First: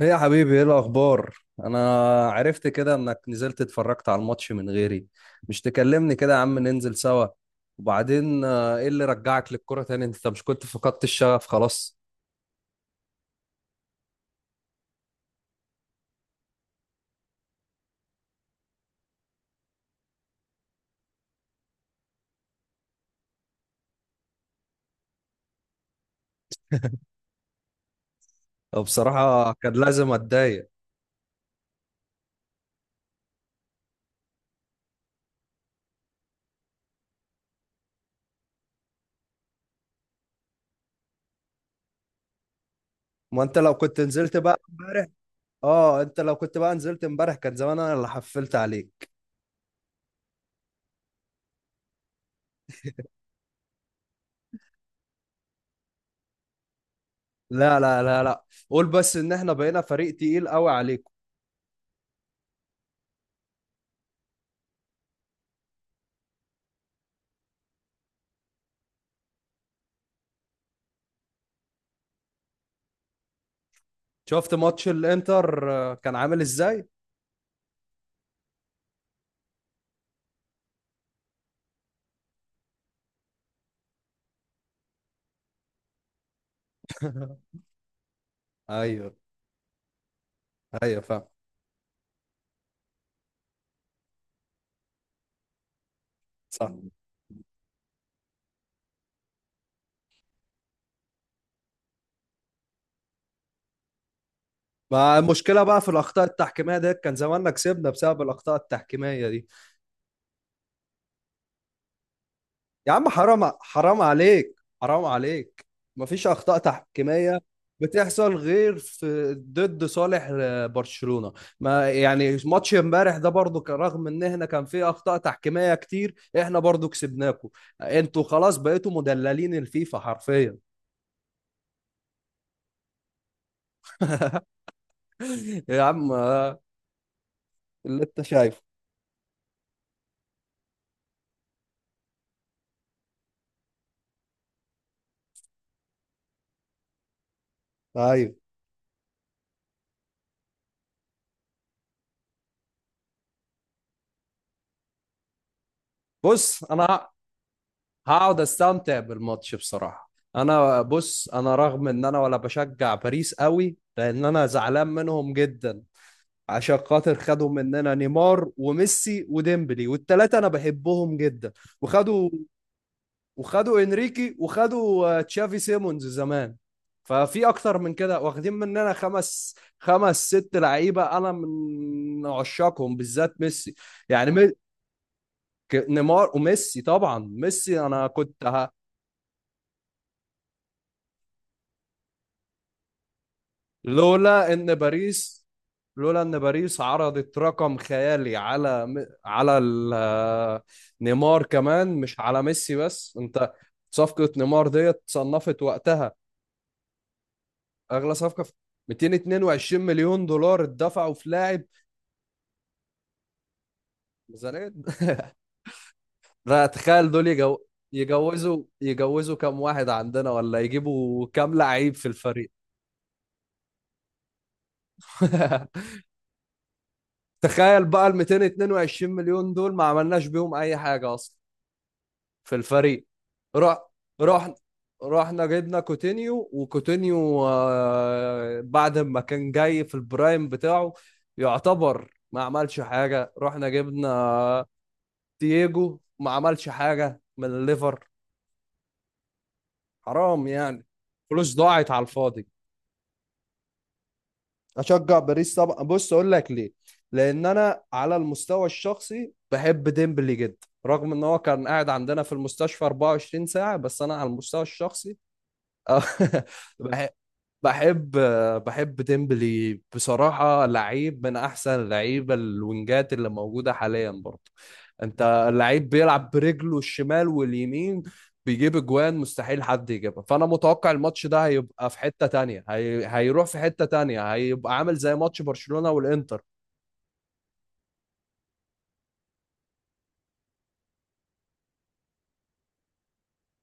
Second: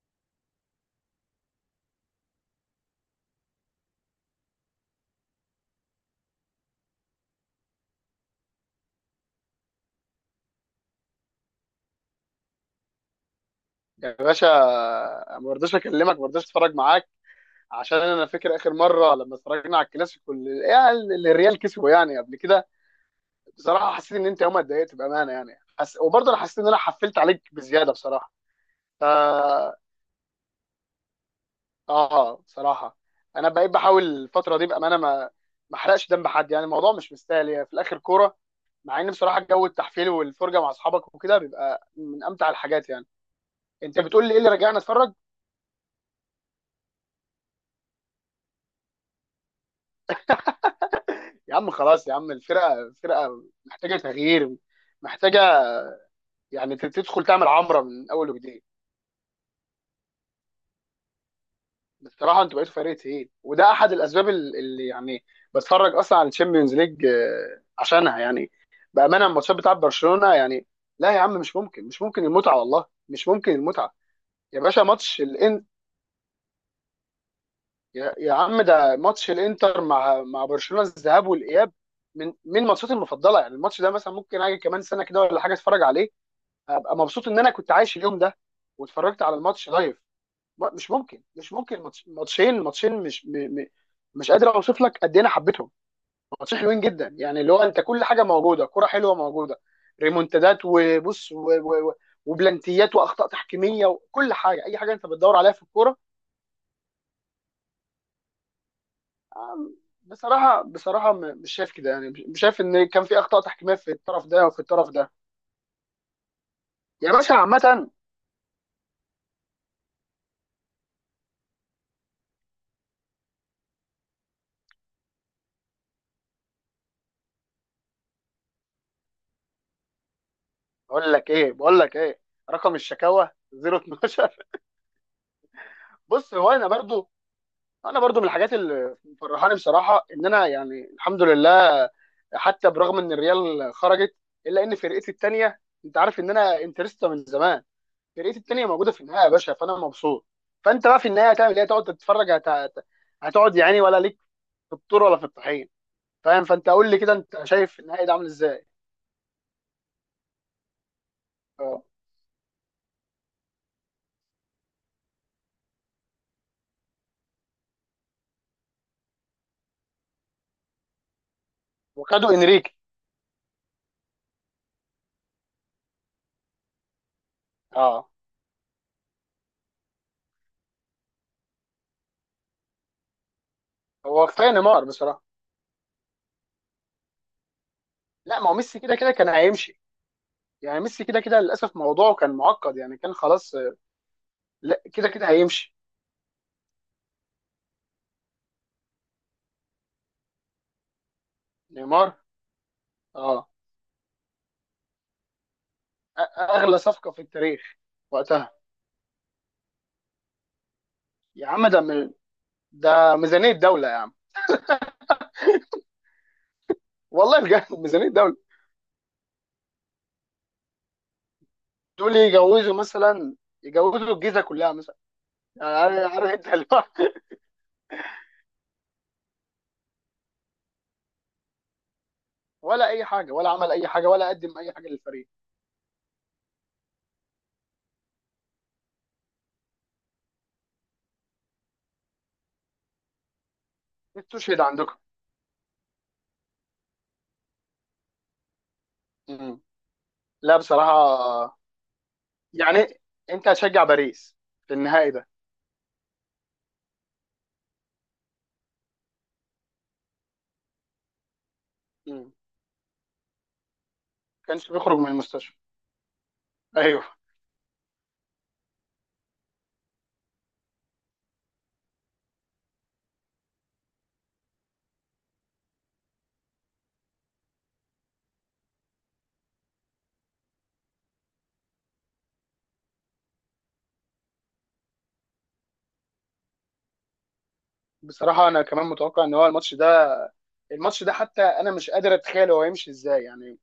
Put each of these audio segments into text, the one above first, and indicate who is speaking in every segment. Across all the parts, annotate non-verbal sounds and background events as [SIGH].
Speaker 1: ايه يا حبيبي، ايه الاخبار؟ انا عرفت كده انك نزلت اتفرجت على الماتش من غيري. مش تكلمني كده يا عم، ننزل سوا. وبعدين ايه اللي رجعك للكرة تاني؟ انت مش كنت فقدت الشغف خلاص؟
Speaker 2: يا باشا، ما برضاش اكلمك ما برضاش اتفرج معاك عشان انا فاكر اخر مره لما اتفرجنا على الكلاسيكو اللي الريال كسبه يعني قبل كده. بصراحه حسيت ان انت يومها اتضايقت بامانه، يعني وبرضه انا حسيت ان انا حفلت عليك بزياده بصراحه.
Speaker 1: أو
Speaker 2: ف
Speaker 1: بصراحة كان لازم اتضايق.
Speaker 2: اه بصراحه انا بقيت بحاول الفتره دي بامانه، ما احرقش دم حد، يعني الموضوع مش مستاهل، يعني في الاخر كوره. مع ان بصراحه جو التحفيل والفرجه مع اصحابك وكده بيبقى من امتع الحاجات يعني.
Speaker 1: ما انت لو
Speaker 2: انت
Speaker 1: كنت
Speaker 2: بتقول لي
Speaker 1: نزلت
Speaker 2: ايه اللي
Speaker 1: بقى
Speaker 2: رجعنا
Speaker 1: امبارح.
Speaker 2: اتفرج؟
Speaker 1: اه، انت لو كنت بقى نزلت امبارح كان زمان انا اللي حفلت عليك.
Speaker 2: يا عم خلاص يا عم، الفرقه محتاجه تغيير، محتاجه، يعني تدخل تعمل
Speaker 1: لا
Speaker 2: عمره
Speaker 1: لا
Speaker 2: من
Speaker 1: لا
Speaker 2: اول
Speaker 1: لا،
Speaker 2: وجديد.
Speaker 1: قول بس ان احنا بقينا فريق تقيل قوي عليكم.
Speaker 2: بصراحه انتوا بقيتوا فريق تقيل، وده احد الاسباب اللي يعني بتفرج اصلا على الشامبيونز ليج عشانها، يعني بامانه الماتشات بتاعت برشلونه. يعني لا يا عم، مش ممكن مش ممكن المتعه، والله مش ممكن المتعه.
Speaker 1: شفت
Speaker 2: يا باشا
Speaker 1: ماتش
Speaker 2: ماتش الان
Speaker 1: الانتر كان عامل ازاي؟
Speaker 2: يا عم، ده ماتش الانتر مع برشلونه، الذهاب والاياب، من ماتشاتي المفضله، يعني الماتش ده مثلا ممكن اجي كمان سنه كده ولا حاجه اتفرج عليه. هبقى مبسوط ان انا
Speaker 1: [LAUGHS]
Speaker 2: كنت عايش اليوم ده
Speaker 1: ايوه.
Speaker 2: واتفرجت على الماتش لايف. مش
Speaker 1: ايوه
Speaker 2: ممكن،
Speaker 1: فاهم.
Speaker 2: مش ممكن ماتشين، ماتشين مش م... م... مش قادر اوصف لك قد ايه انا حبيتهم. ماتشين
Speaker 1: صح.
Speaker 2: حلوين جدا، يعني اللي هو انت كل حاجه موجوده، كرة حلوه موجوده، ريمونتادات وبص و... و... و... وبلانتيات واخطاء تحكيميه وكل حاجه، اي حاجه انت
Speaker 1: ما
Speaker 2: بتدور عليها
Speaker 1: المشكلة
Speaker 2: في
Speaker 1: بقى في
Speaker 2: الكوره.
Speaker 1: الأخطاء التحكيمية ديت؟ كان زماننا كسبنا بسبب الأخطاء التحكيمية دي.
Speaker 2: آم، بصراحه بصراحه مش شايف كده، يعني مش شايف ان
Speaker 1: يا
Speaker 2: كان
Speaker 1: عم
Speaker 2: في اخطاء
Speaker 1: حرام،
Speaker 2: تحكيميه في
Speaker 1: حرام
Speaker 2: الطرف ده
Speaker 1: عليك،
Speaker 2: وفي الطرف
Speaker 1: حرام
Speaker 2: ده.
Speaker 1: عليك. مفيش أخطاء
Speaker 2: يا باشا
Speaker 1: تحكيمية
Speaker 2: عامه،
Speaker 1: بتحصل غير في ضد صالح برشلونة. ما يعني ماتش امبارح ده برضو كان رغم ان احنا كان فيه أخطاء تحكيمية كتير، احنا برضو كسبناكم. انتوا خلاص بقيتوا مدللين الفيفا حرفيا.
Speaker 2: اقول لك ايه بقول لك ايه؟ رقم الشكاوى 012.
Speaker 1: يا عم
Speaker 2: بص، هو انا برضو، انا
Speaker 1: اللي
Speaker 2: برضو
Speaker 1: انت
Speaker 2: من الحاجات
Speaker 1: شايفه.
Speaker 2: اللي مفرحاني بصراحه ان انا، يعني الحمد لله، حتى برغم ان الريال خرجت، الا ان فرقتي التانيه، انت عارف ان انا انترستا من زمان،
Speaker 1: طيب.
Speaker 2: فرقتي التانيه موجوده في النهائي يا باشا، فانا مبسوط. فانت بقى في النهائي هتعمل ايه؟ هتقعد تتفرج هتقعد يعني، ولا ليك في الطور ولا في الطحين؟ فاهم؟
Speaker 1: بص
Speaker 2: فانت قول لي
Speaker 1: انا
Speaker 2: كده، انت شايف النهائي ده عامل
Speaker 1: هقعد
Speaker 2: ازاي؟
Speaker 1: استمتع بالماتش بصراحة. انا بص، انا
Speaker 2: اه.
Speaker 1: رغم ان انا ولا بشجع باريس قوي لان انا زعلان منهم جدا. عشان خاطر خدوا مننا نيمار وميسي وديمبلي والتلاتة انا بحبهم جدا. وخدوا،
Speaker 2: وخدوا انريكي.
Speaker 1: وخدوا انريكي، وخدوا تشافي سيمونز زمان. ففي اكتر من
Speaker 2: اه،
Speaker 1: كده واخدين مننا خمس، خمس ست لعيبة انا من عشاقهم بالذات ميسي.
Speaker 2: هو
Speaker 1: يعني
Speaker 2: كفايه نيمار بصراحه.
Speaker 1: نيمار وميسي، طبعا ميسي انا
Speaker 2: لا،
Speaker 1: كنت
Speaker 2: ما هو ميسي كده كده كان هيمشي، يعني ميسي كده كده للاسف موضوعه كان معقد، يعني كان خلاص.
Speaker 1: لولا ان
Speaker 2: لا كده كده
Speaker 1: باريس،
Speaker 2: هيمشي.
Speaker 1: لولا ان باريس عرضت رقم خيالي على على نيمار كمان
Speaker 2: نيمار.
Speaker 1: مش على ميسي بس
Speaker 2: اه.
Speaker 1: انت. صفقة نيمار ديت صنفت وقتها
Speaker 2: اغلى صفقه في التاريخ
Speaker 1: اغلى صفقة في
Speaker 2: وقتها.
Speaker 1: 222 مليون دولار اتدفعوا في
Speaker 2: يا
Speaker 1: لاعب.
Speaker 2: عم ده ميزانيه دوله يا عم.
Speaker 1: ميزانية [LAUGHS] لا تخيل دول
Speaker 2: والله بجد [LAUGHS] ميزانيه دوله.
Speaker 1: يجوزوا، يجوزوا كام واحد عندنا، ولا يجيبوا كام لعيب في
Speaker 2: دول
Speaker 1: الفريق.
Speaker 2: يجوزوا مثلا، يجوزوا الجيزه كلها مثلا. يعني
Speaker 1: [LAUGHS]
Speaker 2: عارف، عارف انت اللي هو [LAUGHS]
Speaker 1: تخيل بقى ال 222 مليون دول ما عملناش بيهم اي حاجة اصلا في
Speaker 2: ولا اي
Speaker 1: الفريق.
Speaker 2: حاجه، ولا عمل
Speaker 1: رح
Speaker 2: اي حاجه، ولا
Speaker 1: رحنا،
Speaker 2: قدم اي حاجه للفريق.
Speaker 1: رحنا جبنا كوتينيو، وكوتينيو بعد ما كان جاي في البرايم بتاعه يعتبر ما عملش حاجة. رحنا
Speaker 2: استشهد
Speaker 1: جبنا
Speaker 2: عندكم.
Speaker 1: تييجو ما عملش حاجة من الليفر.
Speaker 2: مم.
Speaker 1: حرام
Speaker 2: لا
Speaker 1: يعني، فلوس
Speaker 2: بصراحه.
Speaker 1: ضاعت على الفاضي.
Speaker 2: يعني انت هتشجع باريس في النهائي
Speaker 1: اشجع
Speaker 2: ده؟
Speaker 1: باريس طبعا. بص اقول لك ليه. لان انا على المستوى الشخصي بحب ديمبلي جدا رغم ان هو كان قاعد عندنا في
Speaker 2: مم.
Speaker 1: المستشفى 24 ساعة، بس انا على المستوى
Speaker 2: كانش بيخرج من
Speaker 1: الشخصي
Speaker 2: المستشفى؟
Speaker 1: آه، [LAUGHS]
Speaker 2: ايوه.
Speaker 1: بح- بحب، بحب ديمبلي بصراحة. لعيب من أحسن اللعيبة الوينجات اللي موجودة حاليا برضه. أنت، اللعيب بيلعب برجله الشمال واليمين، بيجيب أجوان مستحيل حد يجيبها. فأنا متوقع الماتش ده هيبقى في حتة تانية، هيروح في حتة تانية، هيبقى ععامل زي ماتش برشلونة والإنتر.
Speaker 2: بصراحه انا كمان متوقع ان هو الماتش ده، الماتش ده، حتى انا مش قادر اتخيل هو هيمشي ازاي يعني.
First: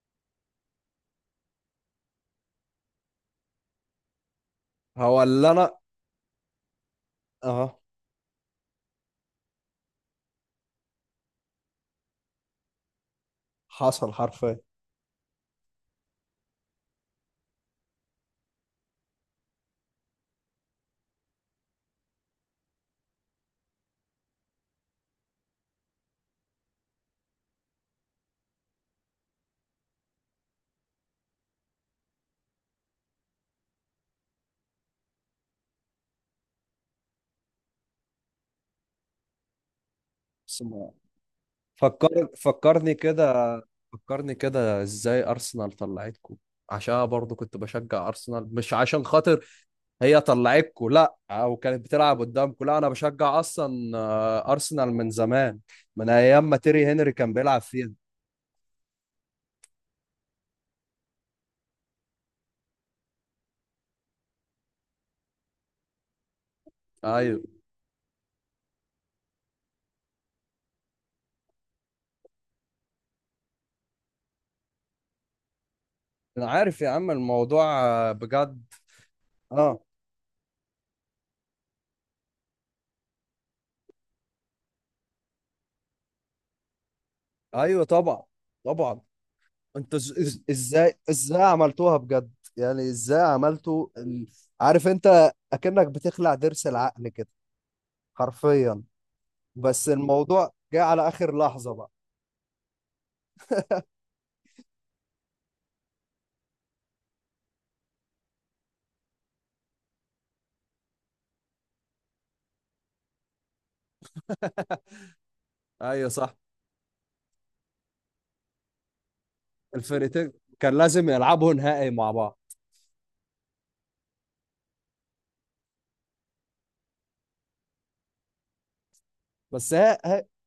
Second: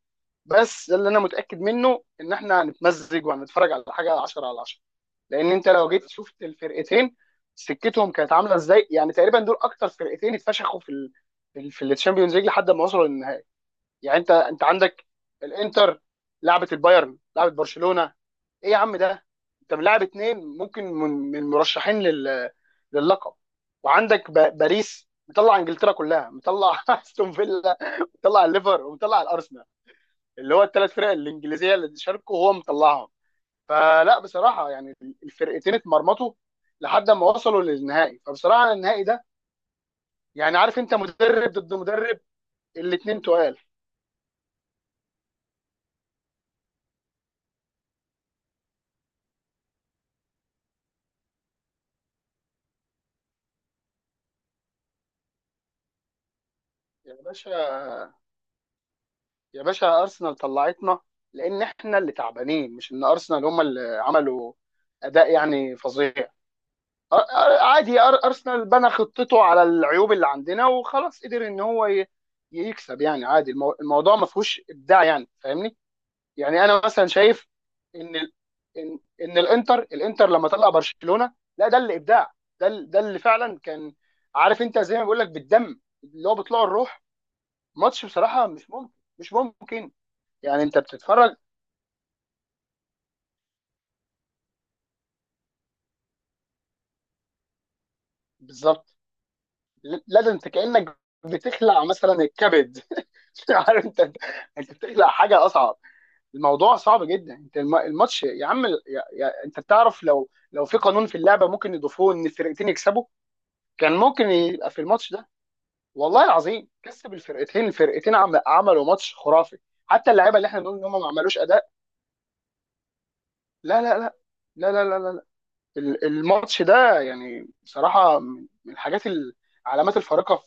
Speaker 2: بس ده اللي انا متاكد منه، ان احنا هنتمزج وهنتفرج على حاجه 10 على 10.
Speaker 1: هو اللي
Speaker 2: لان انت
Speaker 1: أنا،
Speaker 2: لو جيت شفت الفرقتين
Speaker 1: أه
Speaker 2: سكتهم كانت عامله ازاي، يعني تقريبا دول اكتر فرقتين اتفشخوا في الشامبيونز ليج لحد ما وصلوا للنهائي.
Speaker 1: حصل
Speaker 2: يعني انت
Speaker 1: حرفيا.
Speaker 2: انت عندك الانتر، لعبت البايرن، لعبت برشلونه. ايه يا عم ده، انت ملاعب اتنين ممكن من مرشحين لللقب. باريس مطلع انجلترا كلها، مطلع [LAUGHS] استون فيلا، مطلع الليفر، ومطلع الارسنال، اللي هو الثلاث فرق الانجليزيه اللي شاركوا هو مطلعهم. فلا بصراحه يعني الفرقتين اتمرمطوا لحد ما وصلوا للنهائي، فبصراحه النهائي ده، يعني عارف انت، مدرب ضد مدرب،
Speaker 1: فكرني
Speaker 2: الاتنين
Speaker 1: كده،
Speaker 2: تقال.
Speaker 1: فكرني كده ازاي ارسنال طلعتكم. عشان أنا برضو كنت بشجع ارسنال، مش عشان خاطر هي طلعتكم لا، او كانت بتلعب قدامكم لا، انا بشجع اصلا ارسنال من زمان، من ايام ما تيري هنري
Speaker 2: يا
Speaker 1: كان بيلعب فيها.
Speaker 2: باشا، يا باشا ارسنال طلعتنا لان احنا اللي تعبانين، مش ان ارسنال هم اللي عملوا اداء يعني فظيع.
Speaker 1: ايوه.
Speaker 2: عادي، ارسنال بنى خطته على العيوب اللي عندنا وخلاص، قدر ان هو يكسب. يعني عادي، الموضوع ما فيهوش ابداع يعني، فاهمني؟
Speaker 1: انا
Speaker 2: يعني
Speaker 1: عارف
Speaker 2: انا
Speaker 1: يا
Speaker 2: مثلا
Speaker 1: عم
Speaker 2: شايف
Speaker 1: الموضوع.
Speaker 2: ان ال-
Speaker 1: بجد.
Speaker 2: ان ان الانتر
Speaker 1: اه.
Speaker 2: الانتر لما طلع برشلونة، لا ده اللي ابداع. ده اللي فعلا كان، عارف انت زي ما بقول لك، بالدم اللي هو بيطلعوا الروح.
Speaker 1: ايوه
Speaker 2: ماتش
Speaker 1: طبعا.
Speaker 2: بصراحة مش ممكن،
Speaker 1: طبعا.
Speaker 2: مش ممكن.
Speaker 1: انتوا
Speaker 2: يعني انت
Speaker 1: ازاي،
Speaker 2: بتتفرج.
Speaker 1: ازاي عملتوها بجد؟ يعني ازاي عملتوا عارف انت اكنك بتخلع ضرس العقل كده حرفيا.
Speaker 2: بالظبط.
Speaker 1: بس
Speaker 2: لا ده انت
Speaker 1: الموضوع جه
Speaker 2: كانك
Speaker 1: على اخر لحظة
Speaker 2: بتخلع
Speaker 1: بقى.
Speaker 2: مثلا الكبد [LAUGHS] عارف انت، انت بتخلع حاجه اصعب، الموضوع صعب جدا. انت الماتش يا عم انت بتعرف، لو في قانون في اللعبه ممكن يضيفوه ان الفرقتين يكسبوا كان ممكن يبقى في
Speaker 1: [LAUGHS]
Speaker 2: الماتش ده.
Speaker 1: ايوه
Speaker 2: والله
Speaker 1: صح.
Speaker 2: العظيم كسب الفرقتين، عملوا ماتش خرافي، حتى
Speaker 1: الفرقتين
Speaker 2: اللعيبه اللي احنا
Speaker 1: كان
Speaker 2: بنقول ان هم ما
Speaker 1: لازم
Speaker 2: عملوش
Speaker 1: يلعبوا
Speaker 2: اداء.
Speaker 1: نهائي مع بعض.
Speaker 2: لا لا لا لا لا لا، لا. لا. الماتش ده، يعني بصراحه من الحاجات،
Speaker 1: بس هي،
Speaker 2: العلامات الفارقه.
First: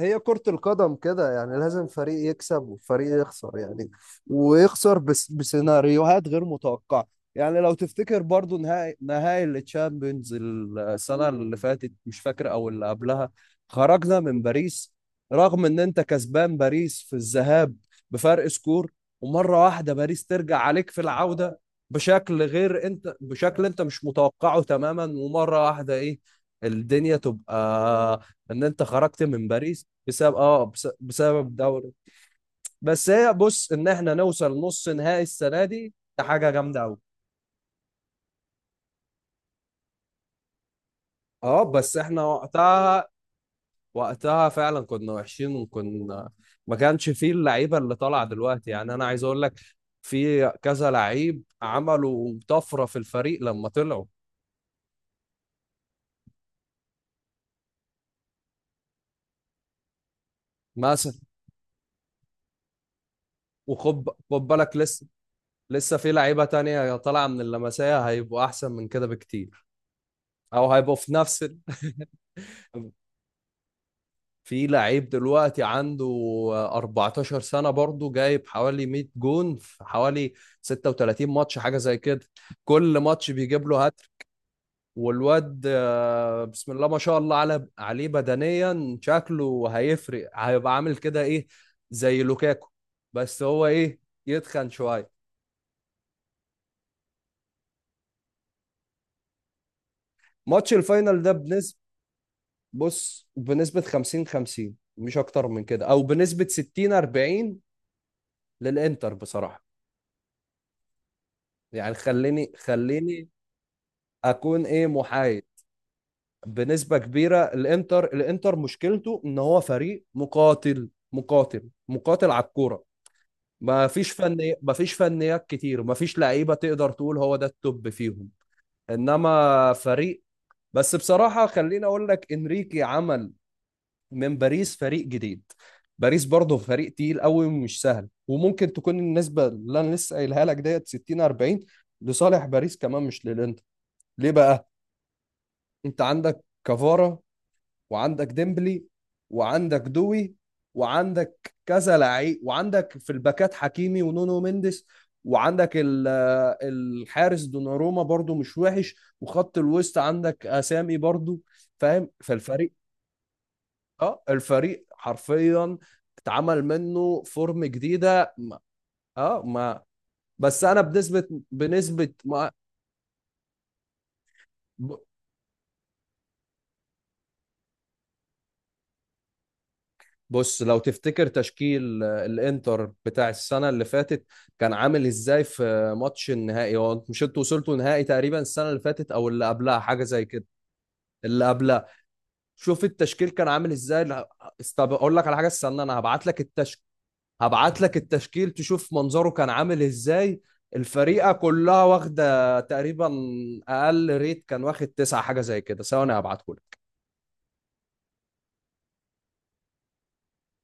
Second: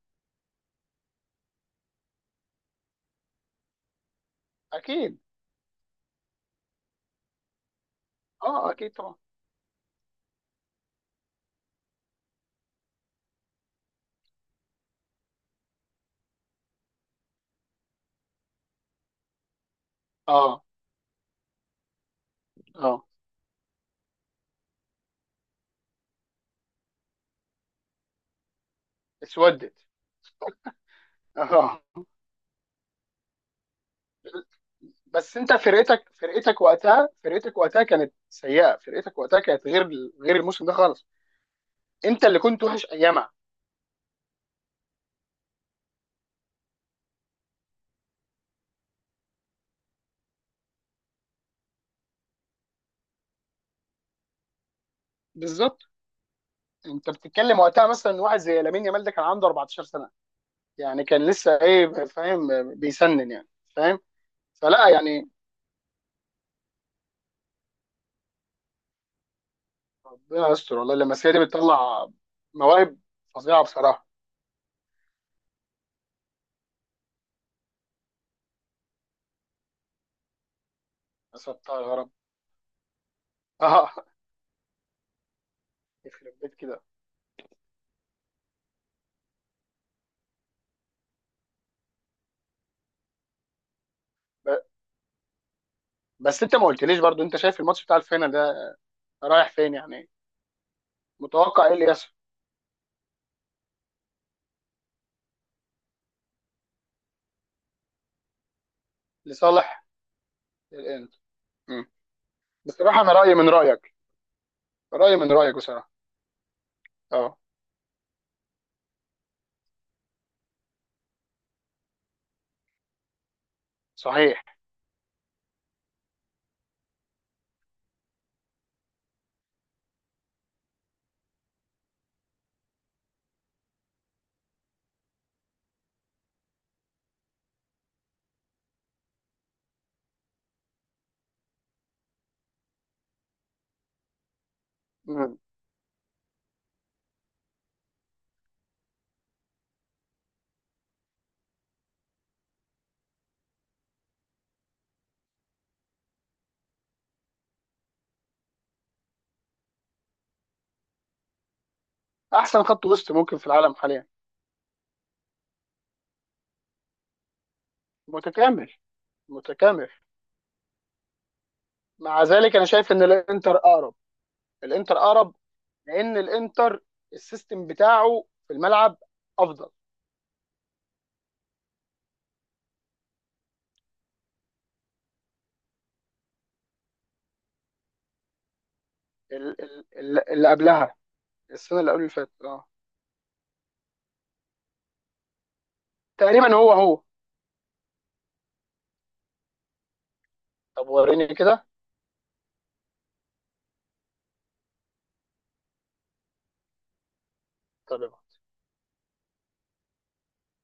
Speaker 1: هي كرة القدم كده يعني، لازم فريق يكسب وفريق يخسر يعني، ويخسر
Speaker 2: اكيد.
Speaker 1: بس بسيناريوهات غير متوقعة. يعني لو تفتكر برضو
Speaker 2: اه اكيد
Speaker 1: نهائي،
Speaker 2: طبعا.
Speaker 1: نهائي التشامبيونز السنة اللي فاتت، مش فاكر أو اللي قبلها، خرجنا من باريس رغم إن أنت كسبان باريس في الذهاب بفرق سكور، ومرة واحدة باريس ترجع
Speaker 2: اه.
Speaker 1: عليك في العودة بشكل غير
Speaker 2: اه.
Speaker 1: أنت، بشكل أنت مش متوقعه تماما، ومرة واحدة إيه الدنيا تبقى ان انت خرجت من
Speaker 2: اسودت.
Speaker 1: باريس بسبب اه بسبب
Speaker 2: اه.
Speaker 1: دوري. بس هي بص، ان احنا نوصل نص نهائي
Speaker 2: بس انت
Speaker 1: السنه دي
Speaker 2: فرقتك
Speaker 1: ده حاجه
Speaker 2: فرقتك
Speaker 1: جامده قوي.
Speaker 2: وقتها، فرقتك وقتها كانت سيئه، فرقتك وقتها كانت غير، غير الموسم ده خالص.
Speaker 1: اه بس احنا
Speaker 2: انت اللي كنت وحش
Speaker 1: وقتها،
Speaker 2: ايامها.
Speaker 1: وقتها فعلا كنا وحشين، وكنا ما كانش فيه اللعيبه اللي طالعه دلوقتي. يعني انا عايز اقول لك في كذا لعيب عملوا طفره في الفريق لما طلعوا.
Speaker 2: بالظبط. انت بتتكلم وقتها مثلا واحد زي لامين يامال، ده كان عنده 14 سنه، يعني
Speaker 1: مثلا
Speaker 2: كان لسه ايه، فاهم، بيسنن يعني. فاهم.
Speaker 1: وخد، خد بالك
Speaker 2: فلا
Speaker 1: لسه،
Speaker 2: يعني
Speaker 1: لسه في لعيبه تانية طالعه من اللمسيه هيبقوا احسن من كده بكتير،
Speaker 2: ربنا
Speaker 1: او
Speaker 2: يستر، والله
Speaker 1: هيبقوا في
Speaker 2: اللمسيه دي
Speaker 1: نفس
Speaker 2: بتطلع مواهب فظيعه بصراحه.
Speaker 1: في لعيب دلوقتي عنده 14 سنة برضه جايب حوالي 100 جون في حوالي 36
Speaker 2: يا
Speaker 1: ماتش حاجة
Speaker 2: ستار يا
Speaker 1: زي
Speaker 2: رب.
Speaker 1: كده. كل ماتش
Speaker 2: [LAUGHS]
Speaker 1: بيجيب له
Speaker 2: اه.
Speaker 1: هاتريك. والواد
Speaker 2: يخرب بيت
Speaker 1: بسم
Speaker 2: كده.
Speaker 1: الله ما شاء الله على عليه بدنيا شكله هيفرق، هيبقى عامل كده ايه، زي لوكاكو. بس هو ايه، يتخن شوية.
Speaker 2: بس انت ما قلتليش برضو، انت شايف الماتش بتاع الفينال ده رايح فين يعني؟
Speaker 1: ماتش الفاينل ده
Speaker 2: متوقع ايه
Speaker 1: بنسبة،
Speaker 2: اللي يحصل؟
Speaker 1: بص بنسبة 50 50 مش اكتر من كده، او بنسبة 60 40 للانتر بصراحة.
Speaker 2: لصالح الانتر. مم.
Speaker 1: يعني خليني،
Speaker 2: بصراحه انا
Speaker 1: خليني
Speaker 2: رايي من رايك،
Speaker 1: اكون ايه
Speaker 2: رايي من
Speaker 1: محايد.
Speaker 2: رايك بصراحه.
Speaker 1: بنسبه كبيره
Speaker 2: اه.
Speaker 1: الانتر، الانتر مشكلته ان هو فريق مقاتل، مقاتل مقاتل على الكوره. ما فيش
Speaker 2: صحيح.
Speaker 1: فني، ما فيش فنيات كتير، ما فيش لعيبه تقدر تقول هو ده التوب فيهم، انما فريق. بس بصراحه خليني اقول لك انريكي عمل من باريس فريق جديد. باريس برضه فريق تقيل قوي ومش سهل، وممكن تكون النسبه اللي انا لسه قايلها لك ديت 60 40 لصالح باريس كمان مش للانتر. ليه بقى؟
Speaker 2: مم.
Speaker 1: انت عندك كفارة، وعندك ديمبلي، وعندك دوي، وعندك كذا لعيب، وعندك في الباكات حكيمي ونونو مينديس، وعندك الحارس دوناروما برضو مش وحش، وخط الوسط عندك اسامي برضو فاهم.
Speaker 2: احسن
Speaker 1: فالفريق،
Speaker 2: خط وسط ممكن في العالم حاليا.
Speaker 1: اه الفريق حرفيا اتعمل منه فورم جديده
Speaker 2: متكامل.
Speaker 1: اه ما،
Speaker 2: متكامل.
Speaker 1: بس انا بنسبه، بنسبه
Speaker 2: مع
Speaker 1: ما.
Speaker 2: ذلك انا شايف ان الانتر اقرب، الانتر اقرب، لان الانتر السيستم بتاعه في الملعب افضل.
Speaker 1: بص لو تفتكر تشكيل الانتر بتاع السنة اللي فاتت كان عامل ازاي في ماتش النهائي، هو مش انتوا وصلتوا نهائي تقريبا السنة اللي فاتت او اللي قبلها حاجة زي كده؟
Speaker 2: اللي قبلها.
Speaker 1: اللي
Speaker 2: السنه
Speaker 1: قبلها.
Speaker 2: اللي قبل اللي فاتت، اه.
Speaker 1: شوف التشكيل كان عامل ازاي. لا، اقول لك على حاجة، استنى انا هبعت لك
Speaker 2: تقريبا هو
Speaker 1: التشكيل،
Speaker 2: هو.
Speaker 1: هبعت لك التشكيل تشوف منظره كان عامل ازاي.
Speaker 2: طب وريني
Speaker 1: الفريقة
Speaker 2: كده.
Speaker 1: كلها واخدة تقريبا اقل ريت كان واخد تسعة حاجة زي كده. ثواني هبعته.
Speaker 2: طب.